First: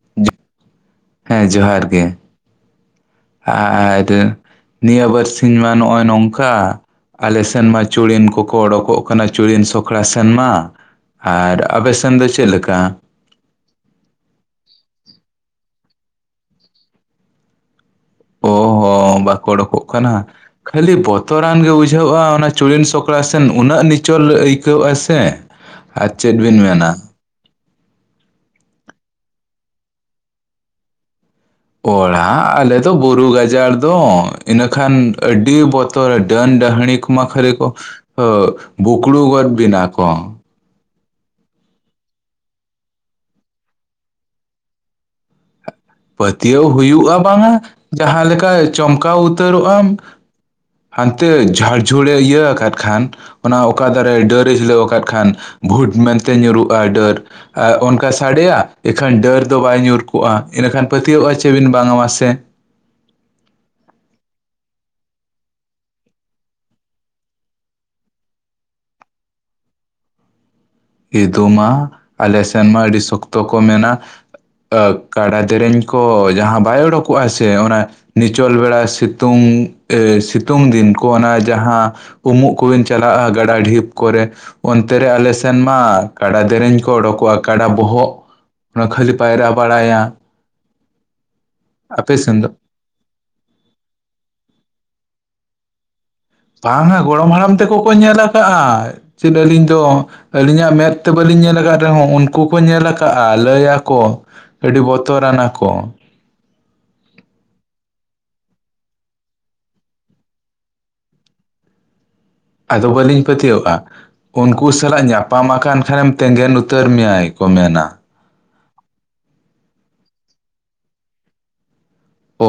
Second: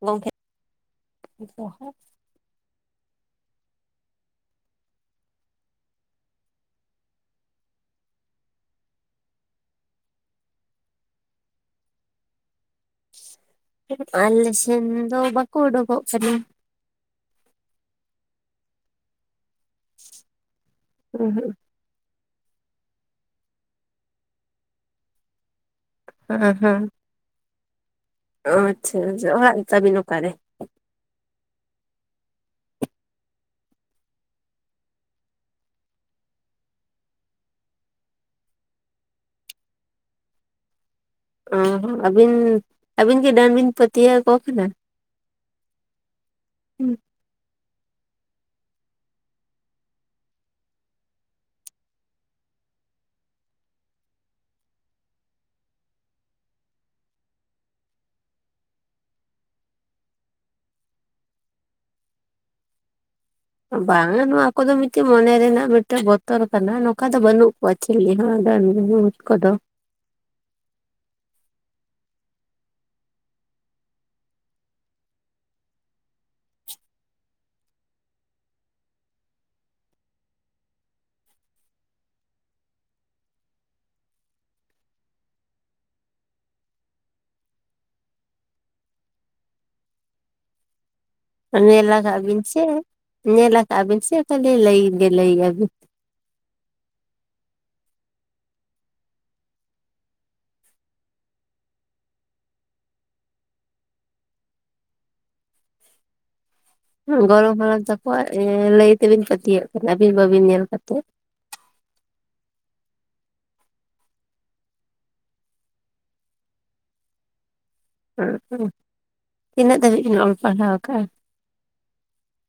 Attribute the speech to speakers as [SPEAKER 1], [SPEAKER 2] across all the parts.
[SPEAKER 1] ᱜᱚᱝᱠᱮ
[SPEAKER 2] [inaudible] ᱦᱮᱸ ᱡᱚᱦᱟᱨ ᱜᱮ ᱾ ᱟᱨ ᱰᱟᱹ ᱱᱤᱭᱟᱹ ᱵᱟᱨ ᱥᱤᱧ ᱢᱟ ᱱᱚᱜᱼᱚᱭ ᱱᱚᱝᱠᱟ ᱾ ᱟᱞᱮ ᱥᱮᱱ ᱢᱟ ᱪᱩᱲᱤᱱ ᱠᱚᱠᱚ ᱚᱰᱳᱠᱚᱜ ᱠᱟᱱᱟ ᱪᱩᱲᱤᱱ ᱥᱚᱠᱲᱟ ᱥᱮᱱ ᱢᱟ ᱾ ᱟᱨ ᱟᱯᱮ ᱥᱮᱱ ᱫᱚ ᱪᱮᱜ ᱞᱮᱠᱟ?
[SPEAKER 1] [inaudible] ᱟᱞᱮ ᱥᱮᱱ ᱫᱚ ᱵᱟᱠᱚ ᱩᱰᱳᱠᱚᱜ ᱠᱟᱱᱟ ᱾
[SPEAKER 2] ᱚ ᱦᱚᱸ ᱵᱟᱠᱚ ᱚᱰᱳᱠᱚᱜ ᱠᱟᱱᱟ ᱠᱷᱟᱹᱞᱤ
[SPEAKER 1] ᱦᱮᱸ ᱦᱮᱸ
[SPEAKER 2] ᱵᱚᱛᱚᱨᱟᱱ ᱜᱮ ᱵᱩᱡᱷᱟᱹᱜᱼᱟ ᱚᱱᱟ ᱪᱩᱲᱤᱱ ᱥᱚᱠᱲᱟ ᱥᱮᱱ ᱩᱱᱟᱹᱜ ᱱᱤᱪᱚᱞ ᱟᱹᱭᱠᱟᱹᱣ ᱟᱥᱮ ᱟᱨ ᱪᱮᱫ ᱵᱤᱱ ᱢᱮᱱᱟ ᱾
[SPEAKER 1] ᱚ ᱟᱪᱪᱷᱟ ᱡᱚᱦᱟᱜ ᱛᱟᱹᱵᱤᱱ ᱚᱠᱟᱨᱮ?
[SPEAKER 2] ᱚᱲᱟᱜ ᱟᱞᱮ ᱫᱚ ᱵᱩᱨᱩ ᱜᱟᱡᱟᱲ ᱫᱚ ᱤᱱᱟᱹᱠᱷᱟᱱ ᱟᱹᱰᱤ ᱵᱚᱛᱚᱨ ᱰᱟᱹᱱ ᱰᱟᱹᱦᱲᱤ ᱠᱚ ᱾ ᱢᱟᱠᱷᱤᱲᱤ ᱠᱚ [inaudible] ᱵᱩᱠᱩᱲᱩ ᱜᱚᱫ ᱵᱤᱱᱟ ᱠᱚ ᱾
[SPEAKER 1] ᱚ ᱦᱚᱸ ᱟᱹᱵᱤᱱ ᱟᱹᱵᱤᱱ ᱠᱤ ᱰᱟᱱ ᱵᱤᱱ ᱯᱟᱹᱛᱭᱟᱹᱣ ᱟᱠᱚ ᱠᱟᱱᱟ?
[SPEAKER 2] ᱯᱟᱹᱛᱭᱟᱹᱣ ᱦᱩᱭᱩᱜᱼᱟ ᱵᱟᱝᱟ ᱡᱟᱦᱟᱸ ᱞᱮᱠᱟ ᱪᱚᱢᱠᱟᱣ ᱩᱛᱟᱹᱨᱚᱜ ᱟᱢ ᱾ ᱦᱟᱱᱛᱮ ᱡᱷᱟᱲ ᱡᱷᱩᱲᱮ ᱤᱭᱟᱹ ᱟᱠᱟᱫ ᱠᱷᱟᱱ ᱚᱱᱟ ᱚᱠᱟ ᱫᱟᱨᱮ ᱰᱟᱹᱨᱮ ᱦᱤᱞᱟᱹᱣ ᱟᱠᱟᱫ ᱠᱷᱟᱱ ᱵᱷᱩᱴ ᱢᱮᱱᱛᱮ ᱧᱩᱨᱩᱜ-ᱟ ᱰᱟᱹᱨ᱾ ᱟᱨ ᱚᱱᱠᱟ ᱥᱟᱰᱮᱭᱟ ᱤᱠᱷᱟᱹᱱ ᱰᱟᱹᱨ ᱫᱚ ᱵᱟᱭ ᱧᱩᱨ ᱠᱚᱜ-ᱟ᱾ ᱤᱱᱟᱹᱠᱷᱟᱱ ᱯᱟᱹᱛᱭᱟᱹᱣᱚᱜ-ᱟ ᱪᱮᱵᱤᱱ ᱵᱟᱝᱟ ᱢᱟᱥᱮ?
[SPEAKER 1] ᱵᱟᱝᱟ ᱱᱚᱣᱟ ᱠᱚᱫᱚ ᱢᱤᱫᱴᱮᱡ ᱢᱚᱱᱮ ᱨᱮᱱᱟᱜ ᱢᱤᱫᱴᱮᱡ ᱵᱚᱛᱚᱨ ᱠᱟᱱᱟ ᱱᱚᱝᱠᱟ ᱫᱚ ᱵᱟᱹᱱᱩᱜ ᱠᱚᱣᱟ᱾ ᱪᱤᱞᱤ ᱦᱚᱸ ᱰᱟᱹᱱ, ᱵᱷᱩᱛ ᱠᱚᱫᱚ᱾
[SPEAKER 2] ᱤᱫᱩ ᱢᱟ ᱟᱞᱮ ᱥᱮᱱ ᱢᱟ ᱟᱹᱰᱤ ᱥᱚᱠᱛᱚ ᱠᱚ ᱢᱮᱱᱟ᱾ ᱠᱟᱰᱟ ᱫᱮᱨᱮᱧ ᱠᱚ ᱡᱟᱦᱟᱸ ᱵᱟᱭ ᱚᱰᱚᱠᱚᱜ-ᱟ ᱥᱮ ᱚᱱᱟ ᱱᱤᱪᱳᱞ ᱵᱮᱲᱟ ᱥᱤᱛᱩᱝ, ᱮᱸᱻ ᱥᱤᱛᱩᱝ ᱫᱤᱱ ᱠᱚ ᱚᱱᱟ ᱡᱟᱦᱟᱸ ᱩᱢᱩᱜ ᱠᱚᱵᱤᱱ ᱪᱟᱞᱟᱜ-ᱟ ᱜᱟᱰᱟ ᱰᱷᱤᱯ ᱠᱚᱨᱮ, ᱚᱱᱛᱮ ᱨᱮ ᱟᱞᱮ ᱥᱮᱱ ᱢᱟ ᱠᱟᱰᱟ ᱫᱮᱨᱮᱧ ᱠᱚ ᱚᱰᱚᱠᱚᱜ-ᱟ ᱠᱟᱰᱟ ᱵᱚᱦᱚᱜ ᱚᱱᱟ ᱠᱷᱟᱹᱞᱤ ᱯᱟᱭᱨᱟ ᱵᱟᱲᱟᱭᱟ᱾
[SPEAKER 1] ᱧᱮᱞ
[SPEAKER 2] ᱟᱯᱮ
[SPEAKER 1] ᱟᱠᱟᱜ
[SPEAKER 2] ᱥᱮᱱ
[SPEAKER 1] ᱵᱤᱱ
[SPEAKER 2] ᱫᱚ
[SPEAKER 1] ᱥᱮ, ᱧᱮᱞ ᱟᱠᱟᱜ ᱵᱤᱱ ᱥᱮ ᱠᱷᱟᱹᱞᱤ ᱞᱟᱹᱭ ᱜᱮ ᱞᱟᱹᱭᱫᱟᱵᱤᱱ?
[SPEAKER 2] ᱵᱟᱝᱟ ᱜᱚᱲᱚᱢ ᱦᱟᱲᱟᱢ ᱛᱮᱠᱚ ᱠᱚ ᱧᱮᱞ ᱟᱠᱟᱜ-ᱟ᱾ ᱪᱮᱫ ᱟᱹᱞᱤᱧ ᱫᱚ ᱟᱹᱞᱤᱧᱟᱜ ᱢᱮᱸᱫ ᱛᱮ ᱵᱟᱹᱞᱤᱧ ᱧᱮᱞ ᱟᱠᱟᱫ ᱨᱮᱦᱚᱸ ᱩᱱᱠᱩ ᱠᱚ ᱧᱮᱞ ᱠᱟᱜ-ᱟ ᱞᱟᱹᱭ ᱟᱠᱚ᱾ ᱟᱹᱰᱤ ᱵᱚᱛᱚᱨᱟᱱᱟ ᱠᱚ᱾
[SPEAKER 1] ᱜᱚᱲᱚᱢ ᱦᱟᱲᱟᱢ ᱛᱟᱠᱚᱣᱟᱜ ᱞᱟᱹᱭ, ᱞᱟᱹᱭ ᱛᱮᱵᱤᱱ ᱯᱟᱹᱛᱭᱟᱹᱜ ᱠᱟᱱᱟ ᱟᱹᱵᱤᱱ ᱵᱟᱹᱵᱤᱱ ᱧᱮᱞ ᱠᱟᱛᱮᱫ᱾
[SPEAKER 2] ᱟᱫᱚ ᱵᱟᱹᱞᱤᱧ ᱯᱟᱹᱛᱭᱟᱹᱣᱚᱜ-ᱟ᱾ ᱩᱱᱠᱩ ᱥᱟᱞᱟᱜ ᱧᱟᱯᱟᱢ ᱟᱠᱟᱱ ᱠᱷᱟᱱᱮᱢ ᱛᱮᱸᱜᱮᱱ ᱩᱛᱟᱹᱨ ᱢᱮᱭᱟᱭ ᱠᱚ ᱢᱮᱱᱟ᱾
[SPEAKER 1] ᱦᱩᱸᱜ-ᱩ, ᱛᱤᱱᱟᱹᱜ ᱫᱷᱟᱹᱵᱤᱡ ᱵᱤᱱ ᱚᱞ ᱯᱟᱲᱦᱟᱣ ᱠᱟᱜ-ᱟ?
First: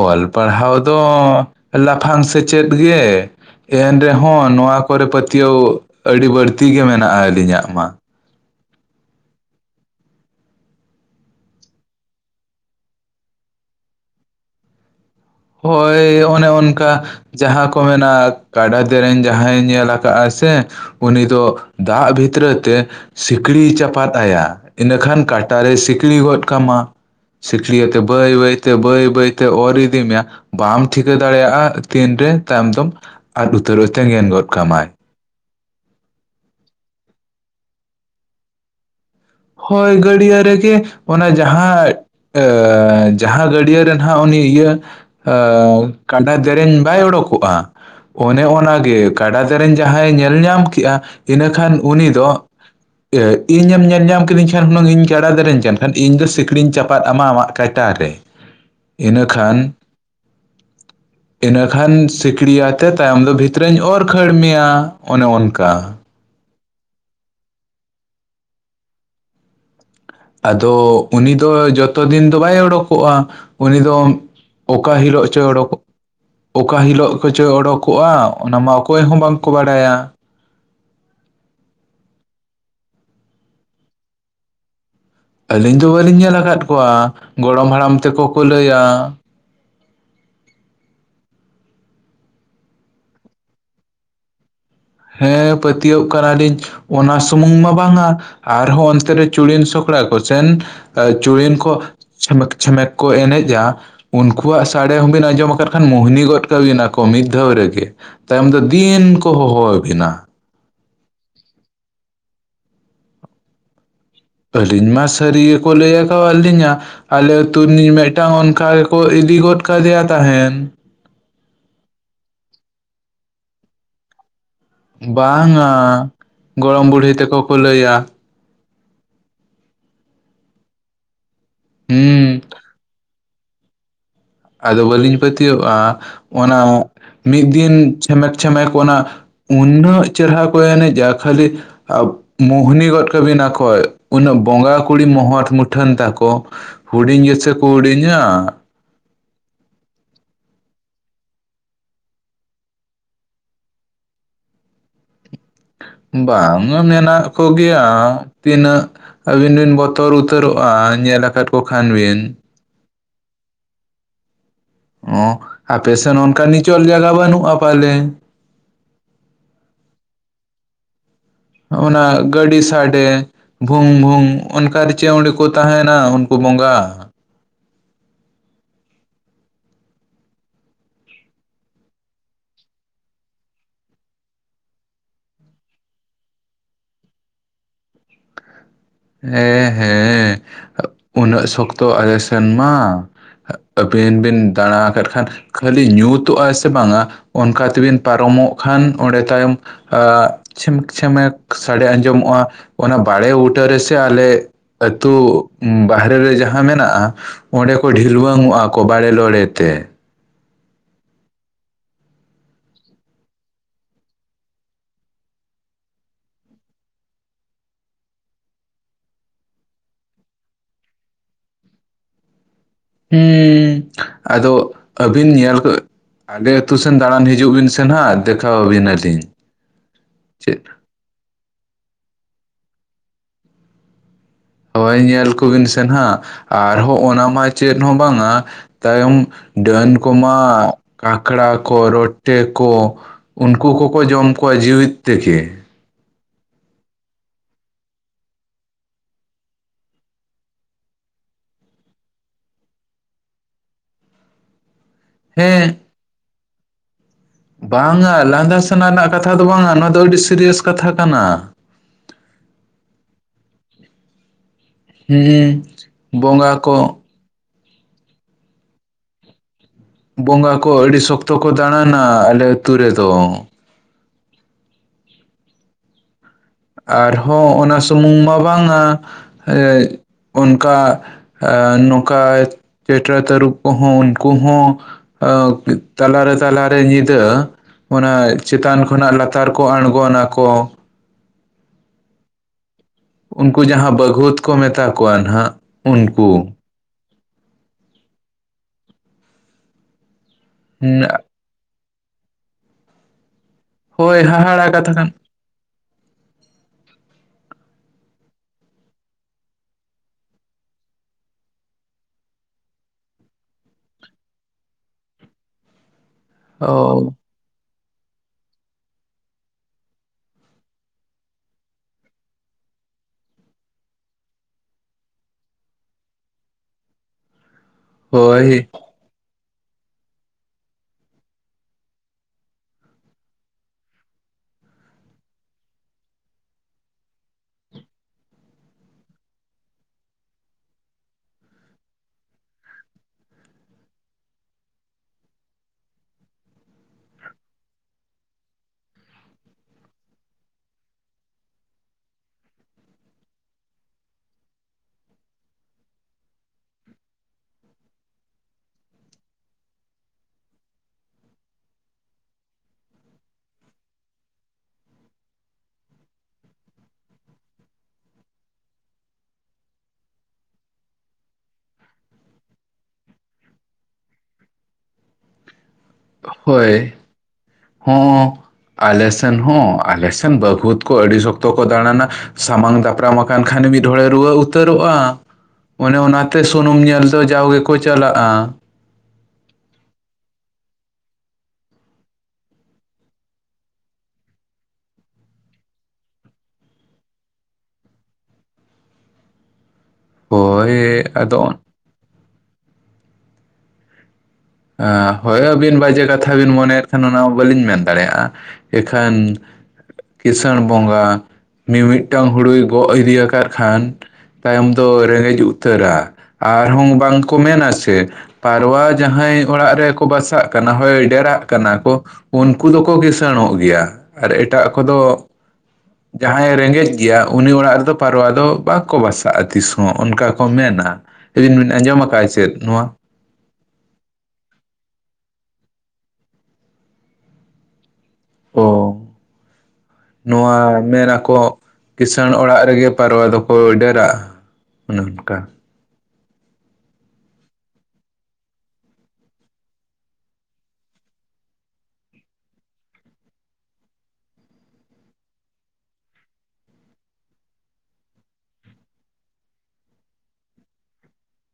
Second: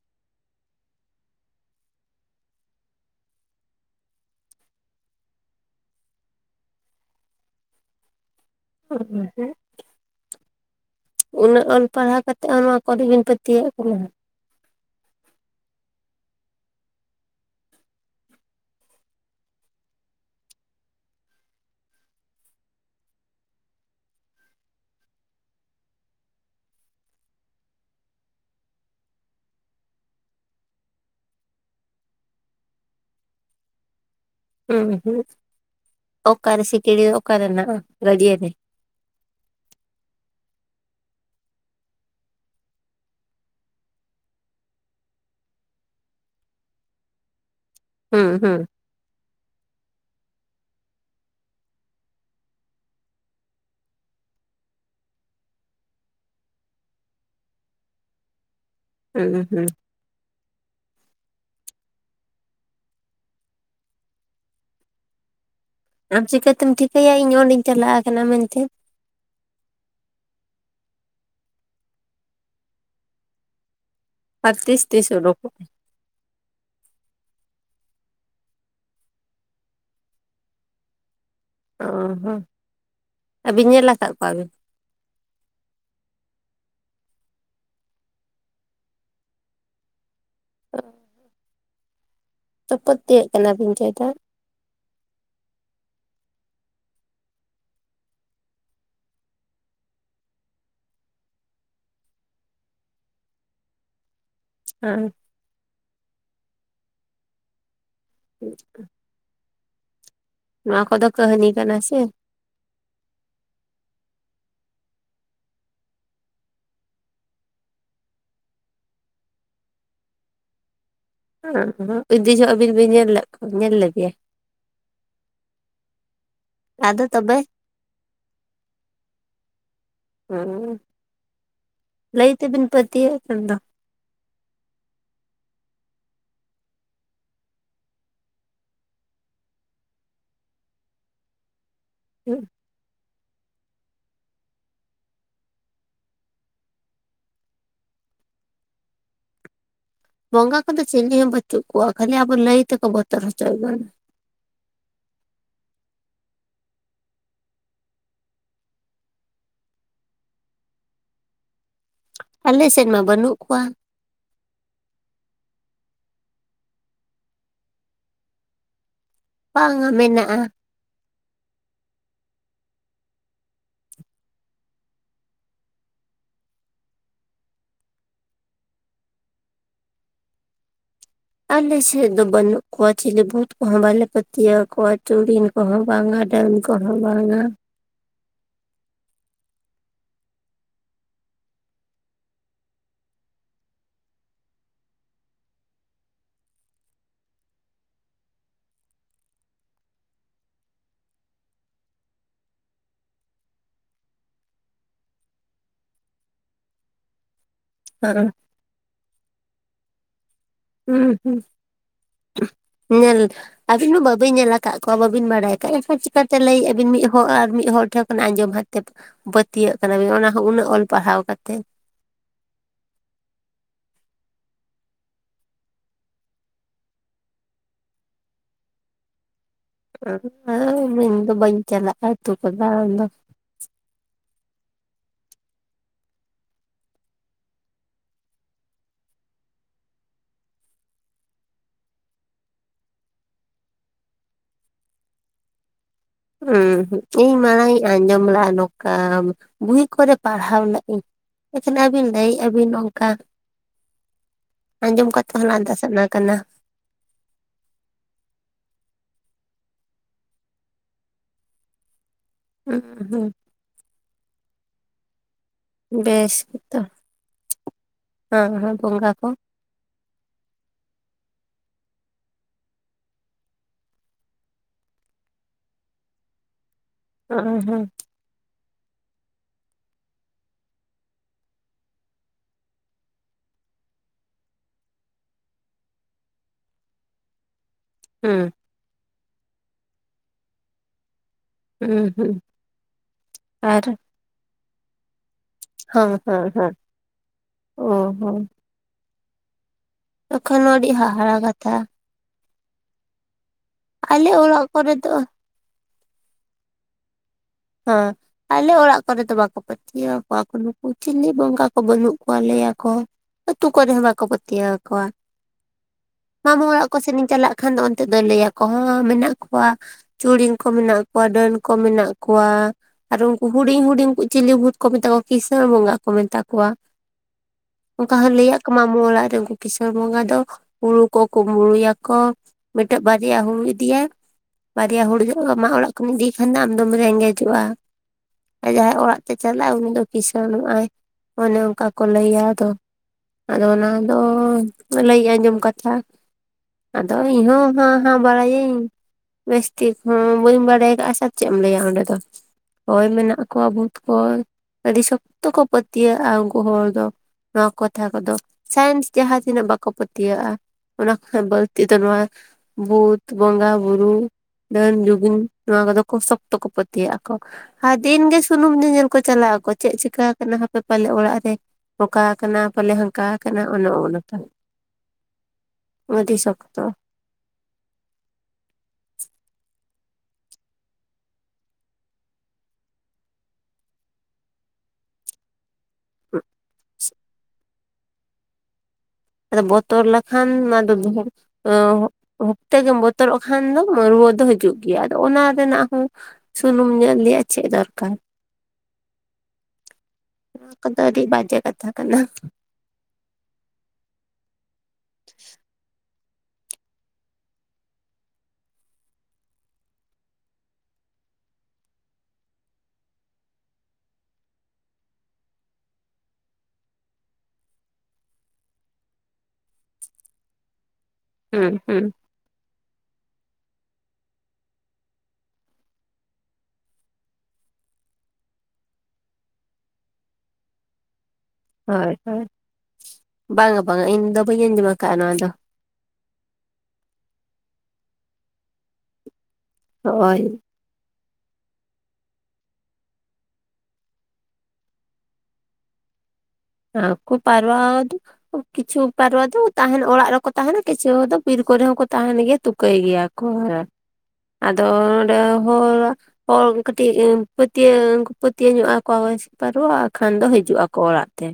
[SPEAKER 2] ᱚᱞ ᱯᱟᱲᱦᱟᱣ ᱫᱚ ᱞᱟᱯᱷᱟᱝ ᱥᱮᱪᱮᱫ ᱜᱮ᱾ ᱮᱱ ᱨᱮᱦᱚᱸ ᱱᱚᱣᱟ ᱠᱚᱨᱮ ᱯᱟᱹᱛᱭᱟᱹᱣ ᱟᱹᱰᱤ ᱵᱟᱹᱲᱛᱤ ᱜᱮ ᱢᱮᱱᱟᱜ-ᱟ ᱟᱹᱞᱤᱧᱟᱜ ᱢᱟ᱾
[SPEAKER 1] [unintelligible] ᱩᱱᱟᱹᱜ ᱚᱞ ᱯᱟᱲᱦᱟᱣ ᱠᱟᱛᱮᱜ ᱦᱚᱸ ᱱᱚᱣᱟ ᱠᱚᱨᱮ ᱵᱤᱱ ᱯᱟᱹᱛᱭᱟᱹᱜ ᱠᱟᱱᱟ?
[SPEAKER 2] ᱦᱳᱭ ᱚᱱᱮ ᱚᱱᱠᱟ᱾ ᱡᱟᱦᱟᱸ ᱠᱚ ᱢᱮᱱᱟ ᱠᱟᱰᱟ ᱫᱮᱨᱮᱧ ᱡᱟᱦᱟᱸᱭᱮ ᱧᱮᱞ ᱠᱟᱜ-ᱟ ᱥᱮ ᱩᱱᱤ ᱫᱚ ᱫᱟᱜ ᱵᱷᱤᱛᱨᱤ ᱛᱮ ᱥᱤᱠᱲᱤᱭ ᱪᱟᱯᱟᱫ ᱟᱭᱟ, ᱤᱱᱟᱹᱠᱷᱟᱱ ᱠᱟᱴᱟᱨᱮ ᱥᱤᱠᱲᱤ ᱜᱚᱫ ᱠᱟᱢᱟ᱾ ᱥᱤᱠᱞᱤ ᱟᱛᱮ ᱵᱟᱹᱭ ᱵᱟᱹᱭ ᱛᱮ, ᱵᱟᱹᱭ ᱵᱟᱹᱭ ᱛᱮ ᱟᱨ ᱤᱫᱤ ᱢᱮᱭᱟ᱾ ᱵᱟᱢ ᱴᱷᱤᱠᱟᱹ ᱫᱟᱲᱮᱭᱟᱜ-ᱟ ᱛᱤᱱ ᱨᱮ ᱛᱟᱭᱚᱢ ᱫᱚᱢ ᱟᱫ ᱩᱛᱟᱹᱨᱚᱜ ᱛᱮᱸᱜᱮᱱ ᱜᱚᱫ ᱠᱟᱢᱟᱭ
[SPEAKER 1] ᱩᱸ-ᱦᱩᱸᱜ, ᱚᱠᱟᱨᱮ ᱥᱤᱠᱲᱤ ᱫᱚ ᱚᱠᱟᱨᱮ ᱦᱮᱱᱟᱜ-ᱟ ᱜᱟᱹᱰᱤᱭᱟᱨᱮ?
[SPEAKER 2] ᱦᱳᱭ ᱜᱟᱹᱰᱭᱟᱹ ᱨᱮᱜᱮ ᱚᱱᱟ ᱡᱟᱦᱟᱸ ᱟᱹᱻ ᱡᱟᱦᱟᱸ ᱜᱟᱹᱰᱭᱟᱹ ᱨᱮ ᱱᱟᱜ ᱩᱱᱤ ᱤᱭᱟᱹ ᱠᱟᱰᱟ ᱫᱮᱨᱮᱧ ᱵᱟᱭ ᱚᱰᱚᱠᱚᱜ-ᱟ
[SPEAKER 1] ᱦᱩᱸ
[SPEAKER 2] ᱚᱱᱮ
[SPEAKER 1] ᱦᱩᱸ
[SPEAKER 2] ᱚᱱᱟᱜᱮ᱾ ᱠᱟᱰᱟ ᱫᱮᱨᱮᱧ ᱡᱟᱦᱟᱸᱭᱮ ᱧᱮᱞ ᱧᱟᱢ ᱠᱮᱜᱼᱟ ᱤᱱᱟᱹᱠᱷᱟᱱ ᱩᱱᱤ ᱫᱚ ᱮᱹᱻ ᱤᱧᱮᱢ ᱧᱮᱞᱧᱟᱢ [unintelligible] ᱤᱧ ᱠᱷᱟᱱ ᱦᱩᱱᱟᱹᱝ ᱤᱧ ᱠᱟᱰᱟ ᱫᱮᱨᱮᱧ ᱠᱟᱱ ᱠᱷᱟᱱ ᱤᱧ ᱫᱚ ᱥᱤᱠᱲᱤᱧ ᱪᱟᱯᱟᱫ ᱟᱢᱟ ᱟᱢᱟᱜ ᱠᱟᱴᱟ ᱨᱮ᱾ ᱤᱱᱟᱹ
[SPEAKER 1] ᱦᱩᱸ
[SPEAKER 2] ᱠᱷᱟᱱ
[SPEAKER 1] ᱦᱩᱸ
[SPEAKER 2] ᱤᱱᱟᱹ ᱠᱷᱟᱱ ᱥᱤᱠᱲᱤᱭᱟᱛᱮᱫ ᱛᱟᱭᱚᱢ ᱫᱚ ᱵᱷᱤᱛᱨᱟᱹᱧ ᱚᱨ ᱠᱷᱟᱹᱲ ᱢᱮᱭᱟ ᱚᱱᱮ ᱚᱱᱠᱟ᱾
[SPEAKER 1] ᱟᱢ ᱪᱤᱠᱟᱹᱛᱮᱢ ᱴᱷᱤᱠᱟᱹᱭᱟ ᱤᱧ ᱚᱸᱰᱮᱧ ᱪᱟᱞᱟᱣ ᱠᱟᱱᱟ ᱢᱮᱱᱛᱮ?
[SPEAKER 2] ᱟᱫᱚ ᱩᱱᱤ ᱫᱚ ᱡᱚᱛᱚ ᱫᱤᱱ ᱫᱚ ᱵᱟᱭ ᱚᱰᱚᱠᱚᱜ-ᱟ᱾ ᱩᱱᱤ ᱫᱚ
[SPEAKER 1] ᱟᱨ ᱛᱤᱥ
[SPEAKER 2] ᱚᱠᱟ
[SPEAKER 1] ᱛᱤᱥ
[SPEAKER 2] ᱦᱤᱞᱳᱜ ᱪᱚᱭ
[SPEAKER 1] ᱩᱰᱩᱠᱚᱜ
[SPEAKER 2] ᱚᱰᱚᱠᱚᱜ ᱚᱠᱟ ᱦᱤᱞᱳᱜ ᱠᱚ ᱪᱚᱭ ᱚᱰᱚᱠᱚᱜ-ᱟ ᱚᱱᱟ ᱢᱟ ᱚᱠᱚᱭ ᱦᱚᱸ ᱵᱟᱝᱠᱚ ᱵᱟᱲᱟᱭᱟ᱾
[SPEAKER 1] ᱚ ᱦᱚᱸ, ᱟᱹᱵᱤᱱ ᱧᱮᱞ ᱟᱠᱟᱜ ᱠᱚᱣᱟ ᱵᱤᱱ?
[SPEAKER 2] ᱟᱹᱞᱤᱧ ᱫᱚ ᱵᱟᱹᱞᱤᱧ ᱧᱮᱞ ᱟᱠᱟᱫ ᱠᱚᱣᱟ ᱜᱚᱲᱚᱢ ᱦᱟᱲᱟᱢ ᱛᱟᱠᱚ ᱠᱚ ᱞᱟᱹᱭᱟ᱾
[SPEAKER 1] [inaudible] ᱛᱚ ᱯᱟᱹᱛᱤᱭᱟᱜ ᱠᱟᱱᱟ ᱵᱤᱱ ᱪᱮᱫᱟ?
[SPEAKER 2] ᱦᱮᱸ ᱯᱟᱹᱛᱤᱭᱟᱹᱜ ᱠᱟᱱᱟᱞᱤᱧ ᱚᱱᱟ ᱥᱩᱢᱩᱝ ᱢᱟ ᱵᱟᱝᱟ ᱟᱨᱦᱚᱸ ᱚᱱᱛᱮ ᱨᱮ ᱪᱩᱲᱤᱱ ᱥᱚᱠᱲᱟ ᱠᱚᱥᱮᱱ ᱟ ᱪᱩᱲᱤᱱ ᱠᱚ ᱪᱷᱮᱢᱮᱠ ᱪᱷᱮᱢᱮᱠ ᱠᱚ ᱮᱱᱮᱡᱟ ᱟ, ᱩᱱᱠᱩᱣᱟᱜ ᱥᱟᱰᱮ
[SPEAKER 1] ᱦᱮᱸ
[SPEAKER 2] ᱦᱚᱸᱵᱤᱱ ᱟᱸᱡᱚᱢ ᱟᱠᱟᱫ ᱠᱷᱟᱱ ᱢᱩᱦᱱᱤ ᱜᱚᱫ ᱠᱟᱹᱵᱤᱱᱟ ᱠᱚ ᱢᱤᱫ ᱫᱷᱟᱹᱣ ᱨᱮᱜᱮ᱾ ᱛᱟᱭᱚᱢ ᱫᱚ ᱫᱤᱱ ᱠᱚ ᱦᱚᱦᱚᱣ ᱟᱹᱵᱤᱱᱟ,
[SPEAKER 1] ᱱᱚᱣᱟ ᱠᱚᱫᱚ ᱠᱟᱹᱦᱱᱤ ᱠᱟᱱᱟ ᱥᱮ?
[SPEAKER 2] ᱟᱹᱞᱤᱧ ᱢᱟ ᱥᱟᱹᱨᱤ ᱜᱮᱠᱚ ᱞᱟᱹᱭ ᱟᱠᱟᱣ ᱞᱤᱧᱟ᱾ ᱟᱞᱮ ᱟᱛᱩᱨ ᱱᱤᱡ ᱢᱮᱜᱴᱟᱝ ᱚᱱᱠᱟ ᱜᱮᱠᱚ ᱤᱫᱤ ᱜᱚᱫ ᱠᱟᱫᱮᱭᱟ ᱛᱟᱦᱮᱱ,
[SPEAKER 1] ᱤᱫᱤ ᱡᱚᱦᱚᱜ ᱟᱹᱵᱤᱱ ᱵᱤᱱ ᱧᱮᱞ ᱞᱮᱜ ᱠᱚᱣᱟ ᱧᱮᱞ ᱞᱮᱫᱮᱭᱟ?
[SPEAKER 2] ᱵᱟᱝᱟ ᱜᱚᱲᱚᱢ ᱵᱩᱲᱦᱤ ᱛᱮᱠᱚ ᱠᱚ ᱞᱟᱹᱭᱟ᱾
[SPEAKER 1] ᱚᱸ ᱞᱟᱹᱭ
[SPEAKER 2] ᱦᱩᱸ
[SPEAKER 1] ᱛᱮ ᱵᱤᱱ ᱯᱟᱹᱛᱤᱭᱟᱜ ᱠᱟᱱ ᱫᱚ,
[SPEAKER 2] ᱟᱫᱚ ᱵᱟᱹᱞᱤᱧ ᱯᱟᱹᱛᱭᱟᱹᱜ-ᱟ ᱚᱱᱟ ᱢᱤᱜ ᱫᱤᱱ ᱪᱷᱮᱢᱮᱠ ᱪᱷᱮᱢᱮᱠ ᱚᱱᱟ ᱩᱱᱟᱹᱜ ᱪᱮᱨᱦᱟ ᱠᱚ ᱮᱱᱮᱡᱟ ᱠᱷᱟᱹᱞᱤ ᱢᱩᱦᱱᱤ ᱜᱚᱫ ᱛᱟᱹᱵᱤᱱᱟᱠᱚ ᱩᱱᱟᱹᱜ ᱵᱚᱸᱜᱟ ᱠᱩᱲᱤ ᱢᱚᱦᱚᱨ ᱢᱩᱴᱷᱟᱹᱱ ᱛᱟᱠᱚ, ᱦᱩᱰᱤᱧ ᱜᱮᱥᱮ ᱠᱚ ᱦᱩᱰᱤᱧᱟ,
[SPEAKER 1] ᱵᱚᱸᱜᱟ ᱠᱚᱫᱚ ᱪᱮᱞᱮ ᱦᱚᱸ ᱵᱟᱹᱪᱩᱜ ᱠᱚᱣᱟ ᱠᱷᱟᱹᱞᱤ ᱟᱵᱚ ᱞᱟᱹᱭ ᱛᱮᱠᱚ ᱵᱚᱛᱚᱨ ᱦᱚᱪᱚᱭᱮᱜ ᱵᱚᱱᱟ᱾
[SPEAKER 2] ᱵᱟᱝᱟ ᱢᱮᱱᱟᱜ ᱠᱚᱜᱮᱭᱟ ᱛᱤᱱᱟᱹᱜ ᱟᱹᱵᱤᱱ ᱵᱤᱱ ᱵᱚᱛᱚᱨ ᱩᱛᱟᱹᱨᱚᱜ-ᱟ ᱧᱮᱞ ᱟᱠᱟᱫ ᱠᱚ ᱠᱷᱟᱱ ᱵᱤᱱ
[SPEAKER 1] ᱟᱞᱮᱥᱮᱫ ᱢᱟ ᱵᱟᱹᱱᱩᱜ ᱠᱚᱣᱟ,
[SPEAKER 2] ᱚ ᱟᱯᱮᱥᱱ ᱚᱱᱠᱟ ᱱᱤᱪᱚᱞ ᱡᱟᱭᱜᱟ ᱵᱟᱹᱱᱩᱜ-ᱟ ᱯᱟᱞᱮ
[SPEAKER 1] ᱵᱟᱝᱟ ᱢᱮᱱᱟᱜ-ᱟ
[SPEAKER 2] ᱚᱱᱟ ᱜᱟᱹᱰᱤ ᱥᱟᱰᱮ ᱵᱷᱩᱝᱵᱷᱩᱝ ᱚᱱᱠᱟᱛᱮ ᱪᱮ ᱚᱸᱰᱮ ᱠᱚ ᱛᱟᱦᱮᱱᱟ ᱩᱱᱠᱩ ᱵᱚᱸᱜᱟ
[SPEAKER 1] ᱟᱞᱮᱥᱮᱫ ᱫᱚ ᱵᱟᱹᱱᱩᱜ ᱠᱚᱣᱟ ᱪᱤᱞᱤ ᱵᱷᱩᱛ ᱠᱚᱦᱚᱸ ᱵᱟᱞᱮ ᱯᱟᱹᱛᱭᱟᱹᱣ ᱠᱚᱣᱟ ᱪᱩᱲᱤᱱ ᱠᱚᱦᱚᱸ ᱵᱟᱝᱟ ᱰᱟᱹᱱ ᱠᱚᱦᱚᱸ ᱵᱟᱝᱟ
[SPEAKER 2] ᱮᱸ ᱦᱮᱸ ᱩᱱᱟᱹᱜ ᱥᱚᱠᱛᱚ ᱟᱞᱮ ᱥᱮᱱ ᱢᱟ, ᱟᱹᱵᱤᱱ ᱵᱤᱱ ᱫᱟᱬᱟ ᱟᱠᱟᱫ ᱠᱷᱟᱱ ᱠᱷᱟᱹᱞᱤ ᱧᱩᱛᱚᱜ ᱟᱭ ᱥᱮ ᱵᱟᱝᱟ ᱚᱱᱠᱟ ᱛᱮᱵᱤᱱ ᱯᱟᱨᱚᱢᱚᱜ ᱠᱷᱟᱱ ᱚᱸᱰᱮ ᱛᱟᱭᱚᱢ ᱟᱸ ᱪᱷᱮᱢᱮᱠ ᱪᱷᱷᱤᱢᱮᱠ ᱥᱟᱰᱮ ᱟᱸᱡᱚᱢᱚᱜ-ᱟ ᱚᱱᱟ ᱵᱟᱲᱮ ᱵᱩ ᱴᱟᱹ ᱨᱮ ᱥᱮ ᱟᱞᱮ ᱟᱹᱛᱩ ᱵᱟᱦᱨᱮ ᱨᱮ ᱡᱟᱦᱟᱸ ᱢᱮᱱᱟᱜ-ᱟ, ᱚᱸᱰᱮ ᱠᱚ ᱰᱷᱤᱞᱣᱟᱹᱝ ᱚᱜ-ᱟ ᱠᱚ ᱵᱟᱲᱮ ᱞᱚᱲᱮ ᱛᱮ᱾
[SPEAKER 1] ᱩᱸ ᱦᱩᱸ ᱧᱮᱞ ᱟᱵᱤᱱ ᱢᱟ ᱵᱟᱵᱤᱱ ᱧᱮᱞ ᱟᱠᱟᱫ ᱠᱚᱣᱟ ᱵᱟᱹᱵᱤᱱ ᱵᱟᱰᱟᱭ ᱟᱠᱟᱫ ᱮᱱᱠᱷᱟᱱ ᱪᱤᱠᱟᱛᱮ ᱞᱟᱹᱭᱮᱜ-ᱟ ᱵᱤᱱ ᱢᱤᱫ ᱦᱚᱲ ᱟᱨ ᱢᱤᱫ ᱦᱚᱲ ᱴᱷᱮᱱ ᱚᱱᱟ ᱟᱸᱡᱚᱢ ᱦᱟᱛᱮᱫ ᱯᱟᱹᱛᱭᱟᱹᱜ ᱠᱟᱱᱟ ᱵᱤᱱ ᱚᱱᱟ ᱦᱚᱸ ᱩᱱᱟᱹᱜ ᱚᱞ ᱯᱟᱲᱦᱟᱣ ᱠᱟᱛᱮ
[SPEAKER 2] ᱦᱩᱸ ᱟᱫᱚ ᱟᱹᱵᱤᱱ ᱧᱮᱞ ᱠᱚ ᱟᱞᱮ ᱟᱹᱛᱩ ᱥᱮᱱ ᱫᱟᱬᱟᱱ ᱦᱤᱡᱩᱜ ᱵᱤᱱ ᱥᱮ ᱱᱦᱟᱜ ᱫᱮᱠᱷᱟᱣ ᱟᱵᱤᱱᱟᱞᱤᱧ᱾
[SPEAKER 1] ᱦᱮ ᱤᱧ ᱫᱚ ᱵᱟᱹᱧ ᱪᱟᱞᱟᱜ-ᱟ ᱟᱹᱛᱩ ᱠᱚ ᱫᱟᱬᱟᱱ ᱫᱚ
[SPEAKER 2] ᱦᱳᱭ ᱧᱮᱞ ᱠᱚᱵᱤᱱ ᱥᱮ ᱱᱦᱟᱜ ᱟᱨᱦᱚᱸ ᱚᱱᱟ ᱢᱟ ᱪᱮᱫ ᱦᱚᱸ ᱵᱟᱝᱟ ᱛᱟᱭᱚᱢ ᱰᱟᱹᱱ ᱠᱚᱢᱟ ᱠᱟᱠᱲᱟ ᱠᱚ ᱨᱚᱴᱮ ᱠᱚ ᱩᱱᱠᱩ ᱠᱚᱠᱚ ᱡᱚᱢ ᱠᱚᱣᱟ ᱡᱤᱣᱮᱫ ᱛᱮᱜᱮ᱾
[SPEAKER 1] ᱩᱸ ᱦᱩᱜ ᱤᱧ ᱢᱟᱲᱟᱝ ᱤᱧ ᱟᱸᱡᱚᱢ ᱞᱟᱜ-ᱟ ᱱᱚᱠᱟ ᱵᱩᱭ ᱠᱚᱨᱮ ᱯᱟᱲᱦᱟᱣ ᱞᱮᱜ ᱤᱧ, ᱮᱠᱷᱟᱱ ᱟᱹᱵᱤᱱ ᱞᱟᱹᱭᱮᱜ-ᱟ ᱵᱤᱱ ᱚᱝᱠᱟ ᱟᱸᱡᱚᱢ ᱠᱟ ᱛᱚ ᱞᱟᱸᱫᱟ ᱥᱟᱱᱟ ᱠᱟᱱᱟ᱾
[SPEAKER 2] ᱵᱟᱝᱼᱟ ᱞᱟᱸᱫᱟ ᱥᱟᱱᱟ ᱨᱮᱱᱟᱜ ᱠᱟᱛᱷᱟ ᱫᱚ ᱵᱟᱝᱟ ᱱᱚᱣᱟ ᱫᱚ ᱟᱹᱰᱤ ᱥᱤᱨᱤᱭᱟᱹᱥ ᱠᱟᱛᱷᱟ ᱠᱟᱱᱟ᱾
[SPEAKER 1] ᱦᱩᱸ ᱦᱩᱸ᱾
[SPEAKER 2] ᱦᱩᱸ᱾
[SPEAKER 1] ᱵᱮᱥ
[SPEAKER 2] ᱵᱚᱸᱜᱟ ᱠᱚ
[SPEAKER 1] ᱜᱮᱛᱚ ᱦᱮᱸ ᱦᱮᱸ ᱦᱮᱸ ᱵᱚᱸᱜᱟ ᱠᱚ᱾
[SPEAKER 2] ᱵᱚᱸᱜᱟ ᱠᱚ ᱟᱹᱰᱤ ᱥᱚᱠᱛᱚ ᱠᱚ ᱫᱟᱬᱟᱱᱟ ᱟᱞᱮ ᱟᱛᱳ ᱨᱮᱫᱚ᱾ ᱟᱨᱦᱚᱸ
[SPEAKER 1] ᱦᱮᱸ
[SPEAKER 2] ᱚᱱᱟ
[SPEAKER 1] ᱦᱮᱸ
[SPEAKER 2] ᱥᱩᱢᱩᱝ ᱢᱟ ᱵᱟᱝᱟ ᱮᱸᱜ ᱚᱱᱠᱟ ᱱᱚᱝᱠᱟ ᱪᱮᱴᱨᱟ ᱛᱟᱹᱨᱩᱵ ᱠᱚᱦᱚᱸ ᱩᱱᱠᱩ ᱦᱚᱸ, ᱚ, ᱛᱟᱞᱟᱨᱮ ᱛᱟᱞᱟᱨᱮ ᱧᱤᱫᱟᱹ ᱟ᱾ ᱚᱱᱟ
[SPEAKER 1] ᱦᱩᱸ
[SPEAKER 2] ᱪᱮᱛᱟᱱ ᱠᱷᱚᱱᱟᱜ ᱞᱟᱛᱟᱨ ᱠᱚ ᱟᱬᱜᱚᱱᱟᱠᱚ,
[SPEAKER 1] ᱦᱩᱸ ᱦᱩᱸ,
[SPEAKER 2] ᱩᱱᱠᱩ
[SPEAKER 1] ᱟᱨ
[SPEAKER 2] ᱡᱟᱦᱟᱸ ᱵᱟᱹᱜᱷᱩᱫ ᱠᱚ ᱢᱮᱛᱟ ᱠᱚᱣᱟ ᱱᱟᱦᱟᱜ᱾
[SPEAKER 1] ᱦᱮᱸ ᱦᱮᱸ
[SPEAKER 2] ᱩᱱᱠᱩ
[SPEAKER 1] ᱦᱮᱸ ᱚ ᱦᱳ, ᱮᱠᱷᱚᱱᱳ ᱟᱹᱰᱤ
[SPEAKER 2] ᱦᱩᱸ,
[SPEAKER 1] ᱦᱟᱦᱟᱲᱟ ᱠᱟᱛᱷᱟ᱾
[SPEAKER 2] ᱦᱳᱭ
[SPEAKER 1] ᱟᱞᱮ ᱚᱲᱟᱜ
[SPEAKER 2] ᱦᱟᱦᱟᱲᱟᱜ ᱠᱟᱛᱷᱟ
[SPEAKER 1] ᱠᱚᱨᱮ
[SPEAKER 2] ᱠᱷᱟᱱ,
[SPEAKER 1] ᱫᱚ ᱦᱟᱸ᱾ ᱟᱞᱮ ᱚᱲᱟᱜ ᱠᱚᱨᱮ ᱫᱚ ᱵᱟᱠᱚ ᱯᱟᱹᱛᱭᱟᱹᱣ ᱠᱚᱣᱟ ᱠᱚ ᱱᱩᱠᱩ ᱪᱤᱞᱤ ᱵᱚᱸᱜᱟ ᱠᱚ ᱵᱟᱹᱱᱩᱜ ᱠᱚᱣᱟ ᱞᱮᱭᱟᱠᱚ᱾ ᱟᱹᱛᱩ ᱠᱚᱨᱮ ᱦᱚᱸ ᱵᱟᱠᱚ ᱯᱟᱹᱭᱛᱟᱣ ᱟᱠᱚᱭᱟ᱾
[SPEAKER 2] [inaudible]
[SPEAKER 1] ᱢᱟᱢᱟ ᱚᱲᱟᱜ ᱠᱚ
[SPEAKER 2] ᱚ
[SPEAKER 1] ᱥᱮᱱ ᱤᱧ ᱪᱟᱞᱟᱜ ᱠᱷᱟᱱ ᱫᱚ ᱚᱱᱛᱮ ᱫᱚ ᱞᱟᱹᱭᱟᱠᱚ ᱦᱟᱸᱜ ᱢᱮᱱᱟᱜ ᱠᱚᱣᱟ ᱪᱩᱲᱤᱝ ᱠᱚ ᱢᱮᱱᱟᱜ ᱠᱚᱣᱟ ᱰᱟᱹᱱ ᱠᱚ ᱢᱮᱱᱟᱜ ᱠᱚᱣᱟ᱾ ᱠᱚᱣᱟ ᱟᱨ ᱩᱱᱠᱩ ᱦᱩᱰᱤᱧ ᱦᱩᱰᱤᱧ ᱠᱚ ᱪᱤᱞᱤ ᱵᱷᱩᱛ ᱠᱚ ᱢᱮᱛᱟ ᱠᱚᱣᱟ ᱠᱤᱥᱟᱹᱬ ᱵᱚᱸᱜᱟ ᱠᱚ ᱢᱮᱛᱟ ᱠᱚᱣᱟ᱾
[SPEAKER 2] [inaudible]
[SPEAKER 1] ᱚᱱᱠᱟᱦᱚᱸ ᱞᱟᱹᱭᱟ
[SPEAKER 2] ᱦᱳᱭ
[SPEAKER 1] ᱟᱠᱚ ᱢᱟᱢᱚ ᱠ ᱚᱲᱟᱜ ᱨᱮ ᱩᱱᱠᱩ, ᱠᱤᱥᱟᱹᱬ ᱵᱚᱸᱜᱟ ᱫᱚ ᱦᱩᱲᱩ ᱠᱚ ᱠᱩᱢᱩᱲᱩᱭᱟᱠᱚ ᱢᱤᱫᱴᱮᱡ ᱵᱟᱨᱭᱟ ᱦᱩᱲᱩ ᱤᱫᱤᱭᱟᱭ, ᱵᱟᱨᱭᱟ ᱦᱩᱲᱩ ᱫᱚ ᱟᱢᱟᱜ ᱚᱲᱟᱜ ᱠᱷᱚᱱᱤᱧ ᱤᱫᱤᱭ ᱠᱷᱟᱱ ᱫᱚ ᱟᱢ ᱫᱚᱢ ᱨᱮᱸᱜᱮᱡᱚᱜᱼᱟ᱾ ᱟᱨ ᱡᱟᱦᱟᱸᱭ ᱚᱲᱟᱜ ᱛᱮᱭ ᱪᱟᱞᱟᱜᱼᱟ ᱩᱱᱤ ᱫᱚ ᱠᱤᱥᱟᱹᱬᱚᱜ-ᱟᱭ ᱚᱱᱮ ᱚᱱᱠᱟ ᱠᱚ ᱞᱟᱹᱭᱟ ᱟᱫᱚ᱾ ᱟᱫᱚ ᱚᱱᱟ ᱫᱚ ᱞᱟᱹᱭ ᱟᱸᱡᱚᱢ ᱠᱟᱛᱷᱟ᱾ ᱟᱫᱚ ᱤᱧ ᱦᱚᱸ ᱦᱟᱜ ᱵᱟᱲᱟᱭᱟᱹᱧ ᱵᱮᱥ ᱴᱷᱤᱠ ᱦᱚᱸ ᱵᱟᱹᱧ ᱵᱟᱲᱟᱭ ᱟᱠᱟᱫᱼᱟ ᱥᱮ? ᱪᱮᱫ ᱮᱢ ᱞᱟᱹᱭᱟ ᱚᱸᱰᱮ ᱫᱚ, ᱦᱚᱭ ᱢᱮᱱᱟᱜ ᱠᱚᱣᱟ ᱵᱷᱩᱛ ᱠᱚᱭ ᱟᱹᱰᱤ ᱥᱚᱠᱛᱚ ᱠᱚ ᱯᱟᱹᱛᱭᱟᱹᱜᱼᱟ ᱩᱱᱠᱩ ᱦᱚᱲ ᱫᱚ, ᱱᱚᱣᱟ ᱠᱚᱛᱷᱟ ᱠᱚᱫᱚ ᱥᱟᱭᱮᱱᱥ ᱡᱟᱦᱟᱸ ᱛᱤᱱᱟᱹᱜ ᱵᱟᱠᱚ ᱯᱟᱹᱛᱭᱟᱹᱜᱼᱟ᱾ ᱚᱱᱟ ᱠᱷᱚᱱ ᱵᱟᱲᱛᱤ ᱫᱚ ᱱᱚᱣᱟ ᱵᱩᱫ ᱵᱚᱸᱜᱟ ᱵᱩᱨᱩ ᱰᱟᱹᱱ ᱡᱩᱜᱤᱱ ᱱᱚᱣᱟ ᱠᱚᱫᱚ, ᱥᱚᱠᱛᱚ ᱠᱚ ᱯᱟᱹᱛᱭᱟᱜ ᱟᱠᱚ᱾ ᱟᱨ ᱫᱤᱱ ᱜᱮ ᱥᱩᱱᱩᱢ ᱧᱮᱧᱮᱞ ᱠᱚ ᱪᱟᱞᱟᱜ ᱟᱠᱚ ᱪᱮᱫ ᱪᱤᱠᱟᱹ ᱠᱟᱱᱟ ᱦᱟᱯᱮ ᱯᱟᱞᱮ ᱚᱲᱟᱜ ᱨᱮ, ᱚᱠᱟ ᱠᱟᱱᱟ ᱯᱟᱞᱮ ᱦᱟᱱᱠᱟ ᱠᱟᱱᱟ ᱚᱱᱮ ᱚᱱᱚᱠᱟ᱾ ᱥᱚᱠᱛᱚ
[SPEAKER 2] ᱦᱳᱭ ᱦᱚᱸ ᱟᱞᱮ ᱥᱮᱱ ᱦᱚᱸ ᱟᱞᱮ ᱥᱮᱱ ᱵᱟᱹᱦᱩᱫ ᱠᱚ ᱟᱹᱰᱤ ᱥᱚᱠᱛᱚ ᱠᱚ ᱫᱟᱬᱟᱱᱟ ᱥᱟᱢᱟᱝ ᱫᱟᱯᱨᱟᱢ ᱠᱟᱱ ᱠᱷᱟᱱᱮ ᱢᱤᱫ ᱦᱚᱲᱮ ᱨᱩᱣᱟᱹ ᱩᱛᱟᱹᱨᱚᱜᱼᱟ᱾ ᱚᱱᱮ ᱚᱱᱟᱛᱮ ᱥᱩᱱᱩᱢ ᱧᱮᱞ ᱫᱚ ᱡᱟᱣ ᱜᱮᱠᱚ ᱪᱟᱞᱟᱜᱼᱟ᱾
[SPEAKER 1] ᱟᱫᱚ ᱵᱚᱛᱚᱨ ᱞᱮᱠᱷᱟᱱ ᱢᱟ ᱫᱚ ᱦᱚᱯᱛᱮ ᱜᱮᱢ ᱵᱚᱛᱚᱨᱚᱜ ᱠᱷᱟᱱ ᱫᱚ ᱨᱩᱣᱟᱹ ᱫᱚ ᱦᱤᱡᱩᱜ ᱜᱮᱭᱟ ᱟᱫᱚ ᱚᱱᱟ ᱨᱮᱱᱟᱜ ᱦᱚᱸ, ᱥᱩᱱᱩᱢ ᱧᱮᱞ ᱨᱮᱭᱟᱜ ᱪᱮᱫ ᱫᱚᱨᱠᱟᱨ? ᱚᱱᱟ ᱠᱚᱫᱚ
[SPEAKER 2] ᱦᱳᱭ
[SPEAKER 1] ᱟᱹᱰᱤ
[SPEAKER 2] ᱟᱫᱚ
[SPEAKER 1] ᱵᱟᱡᱮ ᱠᱟᱛᱷᱟ ᱠᱟᱱᱟ᱾
[SPEAKER 2] ᱦᱳᱭ ᱟᱹᱵᱤᱱ ᱵᱟᱡᱮ ᱠᱟᱛᱷᱟ ᱵᱤᱱ ᱢᱚᱱᱮᱭᱮᱫ ᱠᱷᱟᱱ ᱚᱱᱟ ᱦᱚᱸ ᱵᱟᱹᱞᱤᱧ ᱢᱮᱱ ᱫᱟᱲᱮᱭᱟᱜᱼᱟ ᱮ ᱠᱷᱟᱱ ᱠᱤᱸᱥᱟᱹᱬ ᱵᱚᱸᱜᱟ ᱢᱤᱢᱤᱫᱴᱟᱝ ᱦᱩᱲᱩᱭ ᱜᱚᱜ ᱤᱫᱤ ᱭᱟᱠᱟᱫ ᱠᱷᱟᱱ ᱛᱟᱭᱚᱢ ᱫᱚ ᱨᱮᱸᱜᱮᱡ ᱩᱛᱟᱹᱨᱟ᱾ ᱟᱨᱦᱚᱸ ᱵᱟᱝᱼᱠᱚ ᱢᱮᱱᱟ ᱥᱮ ᱯᱟᱨᱣᱟ ᱡᱟᱦᱟᱸᱭ ᱚᱲᱟᱜ ᱨᱮᱠᱚ ᱵᱟᱥᱟᱜ ᱠᱟᱱᱟ ᱦᱳᱭ ᱰᱮᱨᱟᱜ ᱠᱟᱱᱟ
[SPEAKER 1] ᱦᱩᱸ
[SPEAKER 2] ᱠᱚ
[SPEAKER 1] ᱦᱩᱸ
[SPEAKER 2] ᱩᱱᱠᱩ ᱫᱚᱠᱚ ᱠᱤᱥᱟᱹᱬᱚᱜ ᱜᱮᱭᱟ ᱟᱨ ᱮᱴᱟᱜ ᱠᱚᱫᱚ ᱡᱟᱦᱟᱸᱭᱮ ᱨᱮᱸᱜᱮᱡ ᱜᱮᱭᱟ ᱩᱱᱤ ᱚᱲᱟᱜ ᱨᱮᱫᱚ ᱯᱟᱨᱣᱟ ᱫᱚ ᱵᱟᱠᱚ ᱵᱟᱥᱟᱜᱼᱟ ᱛᱤᱥ ᱦᱚᱸ ᱚᱱᱠᱟ ᱠᱚ ᱢᱮᱱᱟ ᱟᱹᱵᱤᱱ ᱵᱤᱱ ᱟᱸᱡᱚᱢ ᱟᱠᱟᱜᱼᱟ ᱪᱮᱫ ᱱᱚᱣᱟ᱾
[SPEAKER 1] ᱵᱟᱝᱼᱟ ᱵᱟᱝᱼᱟ ᱤᱧ ᱫᱚ ᱵᱟᱹᱧ ᱟᱸᱡᱚᱢ ᱟᱠᱟᱫᱼᱟ ᱱᱚᱣᱟ ᱫᱚ᱾
[SPEAKER 2] ᱚᱻ
[SPEAKER 1] ᱱᱚᱜᱼᱚᱭ
[SPEAKER 2] ᱱᱚᱣᱟ ᱢᱮᱱ ᱟᱠᱚ ᱠᱤᱥᱟᱹᱬ ᱚᱲᱟᱜ ᱨᱮᱜᱮ ᱯᱟᱨᱣᱟ ᱫᱚᱠᱚ ᱰᱮᱨᱟᱜᱼᱟ ᱚᱱᱮ ᱚᱱᱠᱟ᱾
[SPEAKER 1] ᱟᱠᱩ ᱯᱟᱨᱣᱟᱫ ᱫᱚ ᱠᱤᱪᱷᱩ ᱯᱟᱨᱣᱟ ᱫᱚ ᱛᱟᱦᱮᱱ ᱚᱲᱟᱜ ᱨᱮᱠᱚ ᱛᱟᱦᱮᱱᱟ ᱠᱤᱪᱷᱩ ᱫᱚ ᱵᱤᱨ ᱠᱚᱨᱮ ᱦᱚᱸᱠᱚ ᱛᱟᱦᱮᱱ ᱜᱮᱭᱟ ᱛᱩᱠᱟᱹᱭ ᱜᱮᱭᱟ᱾ ᱠᱚ ᱦᱮᱸ ᱟᱫᱚ ᱚᱰᱮ ᱦᱚ ᱚᱲᱟᱜ ᱦᱚᱲ ᱠᱟᱹᱴᱤᱡ ᱯᱟᱹᱛᱭᱟᱹᱣ ᱩᱱᱠᱩ ᱯᱟᱹᱛᱭᱟᱹᱣ ᱧᱚᱜ ᱟᱠᱚᱣᱟ ᱯᱟᱨᱣᱟ ᱠᱷᱟᱱ ᱫᱚ ᱦᱤᱡᱩᱜ ᱟᱠᱚ ᱚᱲᱟᱜ᱾ ᱛᱮ,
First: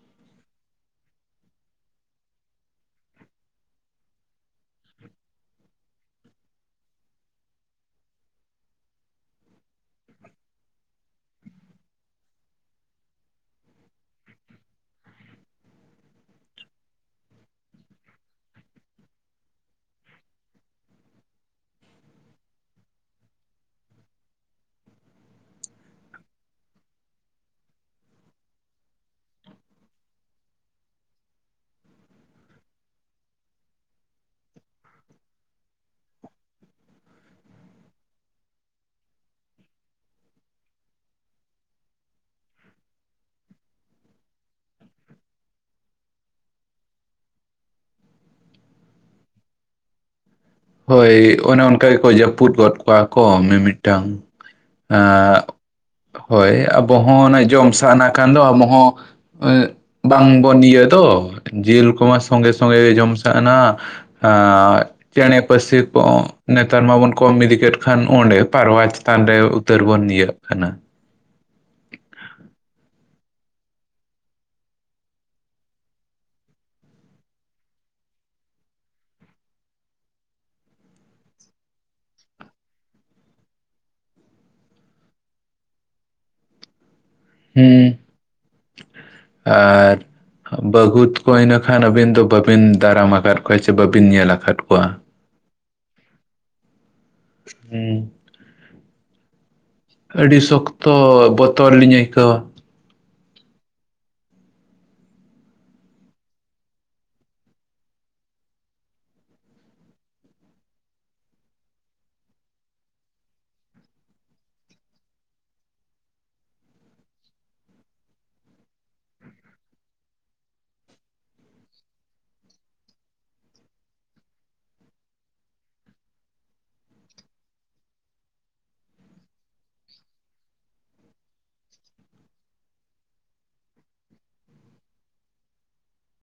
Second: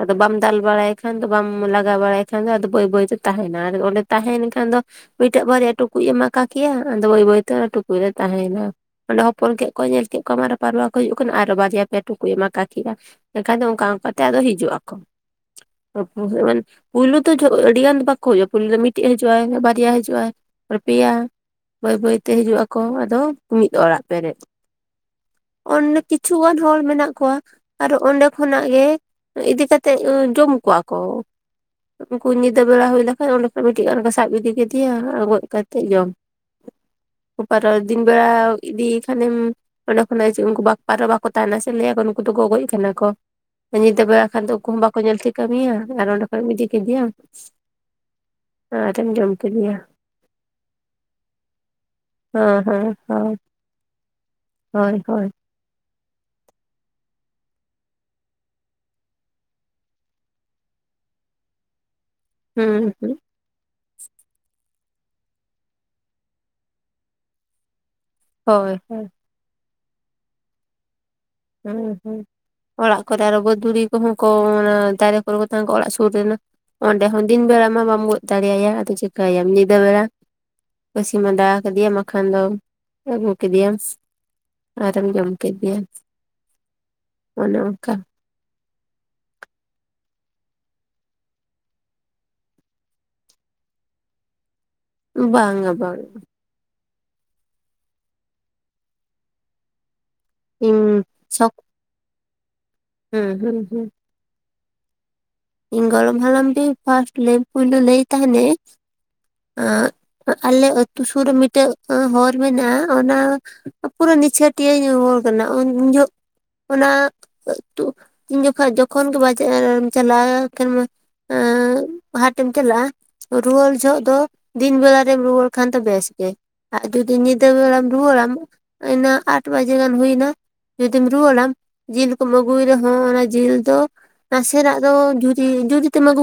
[SPEAKER 1] ᱟᱫᱚ ᱵᱟᱢ ᱫᱟᱞ ᱵᱟᱲᱟᱭ ᱠᱷᱟᱱ ᱫᱚ ᱵᱟᱢ ᱞᱟᱜᱟᱣ ᱵᱟᱲᱟᱭ ᱠᱷᱟᱱ ᱫᱚ ᱟᱫᱚ ᱵᱟᱹᱭ ᱵᱟᱹᱭᱛᱮ ᱛᱟᱦᱮᱱᱟ ᱟᱨ ᱚᱸᱰᱮ ᱛᱟᱦᱮᱭᱮᱱ ᱠᱷᱟᱱ ᱫᱚ ᱢᱤᱫ ᱴᱟᱜ ᱵᱟᱨᱭᱟ ᱴᱩᱠᱩᱡ ᱮᱢ ᱟᱠᱟ ᱠᱮᱭᱟ ᱟᱫᱚ ᱵᱟᱹᱭ ᱵᱟᱹᱭᱛᱮ ᱚᱱᱟ ᱴᱩᱠᱩᱡ ᱨᱮ ᱛᱟᱦᱮᱸᱭᱮᱱᱟ᱾ ᱚᱸᱰᱮ ᱦᱚᱯᱚᱱ ᱠᱮᱫ ᱠᱚᱣᱟᱭ ᱧᱮᱞ ᱠᱮᱫ ᱠᱚᱣᱟᱢ ᱟᱨᱚ ᱯᱟᱨᱣᱟ ᱠᱚ ᱦᱩᱭᱩᱜ ᱠᱟᱱᱟ ᱟᱨᱚ ᱵᱟᱨᱭᱟ ᱯᱮ ᱴᱩᱠᱩᱡ ᱮᱢ ᱟᱠᱟ ᱠᱮᱜᱼᱟ᱾ ᱮᱱᱠᱷᱟᱱ ᱫᱚ ᱚᱱᱠᱟ ᱚᱱᱠᱟᱛᱮ ᱟᱫᱚ ᱦᱤᱡᱩᱜ ᱟᱠᱚ᱾ ᱢᱟᱱᱮ ᱯᱩᱭᱞᱩ ᱫᱚ ᱡᱚ ᱟᱹᱰᱤ ᱜᱟᱱ ᱵᱟᱠᱚ ᱦᱩᱭᱩᱜᱼᱟ ᱯᱩᱭᱞᱩ ᱫᱚ ᱢᱤᱫ ᱴᱤᱡ ᱦᱤᱡᱩᱜᱼᱟᱭ ᱵᱟᱨᱭᱟ ᱦᱤᱡᱩᱜᱼᱟᱭ ᱯᱮᱭᱟ ᱵᱟᱹᱭ ᱵᱟᱹᱭᱛᱮ ᱦᱤᱡᱩᱜ ᱟᱠᱚ ᱟᱫᱚ ᱢᱤᱫ ᱚᱲᱟᱜ ᱯᱮᱨᱮᱡ᱾ ᱚᱱᱰᱮ ᱠᱤᱪᱷᱩ ᱜᱟᱱ ᱦᱚᱲ ᱢᱮᱱᱟᱜ ᱠᱚᱣᱟ ᱟᱨᱚ ᱚᱸᱰᱮ ᱠᱷᱚ ᱱᱟᱜ ᱜᱮ ᱤᱫᱤ ᱠᱟᱛᱮᱜ ᱡᱚᱢ ᱠᱚᱣᱟ ᱠᱚ᱾ ᱩᱱᱠᱩ ᱧᱤᱫᱟᱹ ᱵᱮᱲᱟ ᱦᱩᱭ ᱞᱮᱠᱷᱟᱡ ᱚᱸᱰᱮ ᱠᱷᱚᱱᱚᱡ ᱢᱤᱫᱴᱤᱡ ᱜᱟᱱ ᱠᱚ ᱥᱟᱵ ᱤᱫᱤ ᱠᱮᱫᱮᱭᱟ ᱟᱨ ᱜᱚᱡ ᱠᱟᱛᱮᱫ ᱡᱚᱢ᱾
[SPEAKER 2] [inaudible]
[SPEAKER 1] ᱯᱟᱣᱨᱟᱹ ᱫᱤᱱ ᱵᱮᱲᱟ ᱤᱫᱤ ᱠᱷᱟᱱᱮᱢ ᱚᱸᱰᱮ ᱠᱷᱚᱱᱟᱜ ᱦᱤᱡᱩᱜ ᱩᱱᱠᱩ ᱵᱟᱠᱚ ᱯᱟᱣᱨᱟᱹ ᱵᱟᱠᱚ ᱛᱟᱦᱮᱱᱟ ᱥᱮ ᱞᱟᱹᱭᱟᱠᱚ ᱱᱩᱠᱩ ᱫᱚᱠᱚ ᱜᱚᱡ ᱠᱟᱱᱟ ᱠᱚ ᱛᱚᱵᱮ ᱮᱠᱷᱟᱱ ᱫᱚ ᱩᱱᱠᱩᱦᱚ ᱵᱟᱠᱚ ᱧᱮᱞᱛᱤ ᱠᱟᱹᱢᱤᱭᱟ ᱟᱨ ᱚᱰᱮ ᱠᱷᱚᱡ ᱮᱢ ᱤᱫᱤ ᱠᱮᱫᱮ ᱭᱟᱢ ᱟᱨ ᱮᱢ ᱡᱚᱢ ᱠᱮᱫᱮᱭᱟ
[SPEAKER 2] ᱦᱳᱭ ᱚᱱᱮ ᱚᱱᱠᱟ ᱜᱮᱠᱚ ᱡᱟᱹᱯᱩᱫ
[SPEAKER 1] ᱦᱮᱸ
[SPEAKER 2] ᱜᱚᱫ
[SPEAKER 1] ᱦᱮᱸ
[SPEAKER 2] ᱠᱚᱣᱟ ᱠᱚ
[SPEAKER 1] ᱦᱳᱭ
[SPEAKER 2] ᱢᱤᱢᱤᱫ ᱴᱟᱝ
[SPEAKER 1] ᱦᱳᱭ
[SPEAKER 2] ᱮᱼᱼ
[SPEAKER 1] ᱦᱳᱭ
[SPEAKER 2] ᱦᱳᱭ ᱟᱵᱚᱦ ᱦᱚᱸ ᱚᱱ ᱡᱚᱢ ᱥᱟᱦᱟᱱᱟ ᱠᱷᱟᱱ ᱫᱚ ᱟᱵᱚᱦ ᱦᱚᱸᱼᱼ ᱵᱟᱝ ᱵᱚᱱ ᱤᱭᱟᱹ ᱛᱚ ᱡ ᱨᱚᱠᱚᱢᱼᱼ ᱥᱚᱸᱜᱮ ᱥᱚᱸᱜᱮ
[SPEAKER 1] ᱦᱩᱸ
[SPEAKER 2] ᱡᱚᱢ
[SPEAKER 1] ᱦᱩᱸ
[SPEAKER 2] ᱥᱟᱱᱟᱼᱼ ᱪᱮᱬᱮᱸ ᱯᱟᱹᱨᱥᱤ ᱠᱚ ᱱᱮᱛᱟᱨ ᱢᱟᱵᱚᱱ ᱠᱚᱢ ᱤᱫᱤ ᱠᱮᱫ ᱠᱷᱟᱱ ᱚᱸᱰᱮ
[SPEAKER 1] ᱦᱳᱭ
[SPEAKER 2] ᱯᱟᱨᱣᱟ
[SPEAKER 1] ᱦᱳᱭ
[SPEAKER 2] ᱪᱮᱛᱟᱱ ᱨᱮᱼᱼ ᱩᱛᱟᱹᱨ ᱵᱚᱱ ᱤᱭᱟᱹᱜ ᱠᱟᱱᱟ᱾
[SPEAKER 1] ᱦᱩᱸ ᱦᱩᱸ ᱚᱲᱟᱜ ᱠᱚᱨᱮ ᱟᱨᱚ ᱵᱟᱹᱫᱩᱲᱤ ᱠᱚᱦᱚᱸ ᱠᱚ ᱫᱟᱨᱮ ᱠᱚᱨᱮ ᱠᱚ ᱛᱟᱦᱮᱸ ᱠᱚ ᱚᱲᱟᱜ ᱥᱩᱨ ᱨᱮᱱᱟᱜᱼᱼ ᱚᱸᱰᱮ ᱦᱚᱸ ᱫᱤᱱ ᱵᱮᱲᱟ ᱢᱟ ᱵᱟᱢ ᱜᱚᱫ ᱫᱟᱲᱮᱭᱟᱭᱟ ᱟᱫᱚ ᱪᱤᱠᱟᱹᱭᱟᱢ ᱧᱤᱫᱟᱹ ᱵᱮᱲᱟ᱾ ᱯᱟᱹᱥᱤ ᱢᱟᱫᱟᱣ ᱠᱮᱫᱮᱭᱟᱢ ᱢᱟᱠᱷᱟᱱ ᱫᱚ ᱟᱹᱜᱩ ᱠᱮᱫᱮᱭᱟᱢ ᱟᱨᱟᱢ ᱡᱚᱢ ᱠᱮᱫᱮ
[SPEAKER 2] ᱦᱮᱸ ᱟᱨᱼᱼ ᱵᱟᱹᱜᱩᱫ ᱠᱚ ᱤᱱᱟᱹ ᱠᱷᱟᱱ ᱟᱹᱵᱤᱱ ᱫᱚ ᱵᱵᱤᱱ ᱫᱟᱨᱟᱢ ᱟᱠᱟᱫ ᱠᱚᱣᱟ ᱥᱮ ᱵᱟᱹᱵᱤᱱ ᱧᱮᱞ ᱟᱠᱟᱫ ᱠᱚᱣᱟ᱾
[SPEAKER 1] ᱵᱟᱝᱟ ᱵᱟᱝᱼᱟ
[SPEAKER 2] ᱦᱩᱢ ᱟᱹᱰᱤ
[SPEAKER 1] ᱤᱧ
[SPEAKER 2] ᱥᱚᱠᱛᱚ
[SPEAKER 1] ᱥᱚᱠ
[SPEAKER 2] ᱵᱚᱛᱚᱨ ᱞᱤᱧ ᱟᱹᱭᱠᱟᱹᱣᱟ ᱾
[SPEAKER 1] ᱦᱩᱸ ᱦᱩᱸ ᱦᱩᱸ᱾ ᱤᱧ ᱜᱚᱲᱚᱢ ᱦᱟᱲᱟᱢ ᱵ ᱯᱥᱴ ᱞᱮ ᱯᱩᱭᱞ ᱞᱮᱟᱹᱭ ᱛᱟᱦᱚᱞᱮ ᱟ ᱟᱞᱮ ᱟᱹᱛᱩ ᱥᱩᱨ ᱨᱮ ᱢᱤᱫᱴᱮᱡ ᱦᱚᱨ ᱢᱮᱱᱟᱜᱼᱟ ᱚᱱᱟ ᱯᱩᱨᱟᱹ ᱱᱤᱪᱷᱟᱹᱴᱤᱭᱟᱹ [unintelligible] ᱠᱟᱱᱟ ᱩᱱ ᱡᱚᱦᱚᱜ ᱚᱱᱟ ᱛᱤᱱ ᱡᱚᱠᱷᱟ ᱡᱚᱠᱷᱚᱱ ᱜᱮ ᱵᱟᱡᱢ ᱪᱟᱞᱟᱜᱼᱟ ᱟᱠᱷᱟᱱ [unintelligible] ᱢᱟ ᱦᱟᱴ ᱮᱢ ᱪᱟᱞᱟᱜ-ᱟ᱾ ᱨᱩᱣᱟᱹᱲ ᱡᱚᱦᱠᱷᱚᱜ ᱫᱚ ᱫᱤᱱ ᱵᱮᱞᱟ ᱨᱮᱢ ᱨᱩᱣᱟᱹᱲ ᱠᱷᱟᱱ ᱫᱚ ᱵᱮᱥ ᱜᱮ᱾ ᱟᱨ ᱡᱚᱫᱤ ᱧᱤᱫᱟᱹ ᱵᱮᱞᱟᱢ ᱨᱩᱣᱨᱟᱢ ᱱᱟ ᱟᱴ ᱵᱟᱡᱮ ᱜᱟᱱ ᱦᱩᱭᱱᱟ᱾ ᱡᱩᱫᱤᱢ ᱨᱩᱣᱟᱹᱲ ᱟᱢ ᱡᱤᱞ ᱠᱚᱢ ᱟᱹᱜᱩᱭ ᱨᱮᱦᱚᱸ ᱚᱱᱟ ᱡᱤᱞ ᱫᱚ ᱱᱟᱥᱮᱱᱟᱜ ᱫᱚ ᱡᱩ ᱡ ᱡᱩᱫᱤ ᱛᱮᱢ ᱟᱜᱩ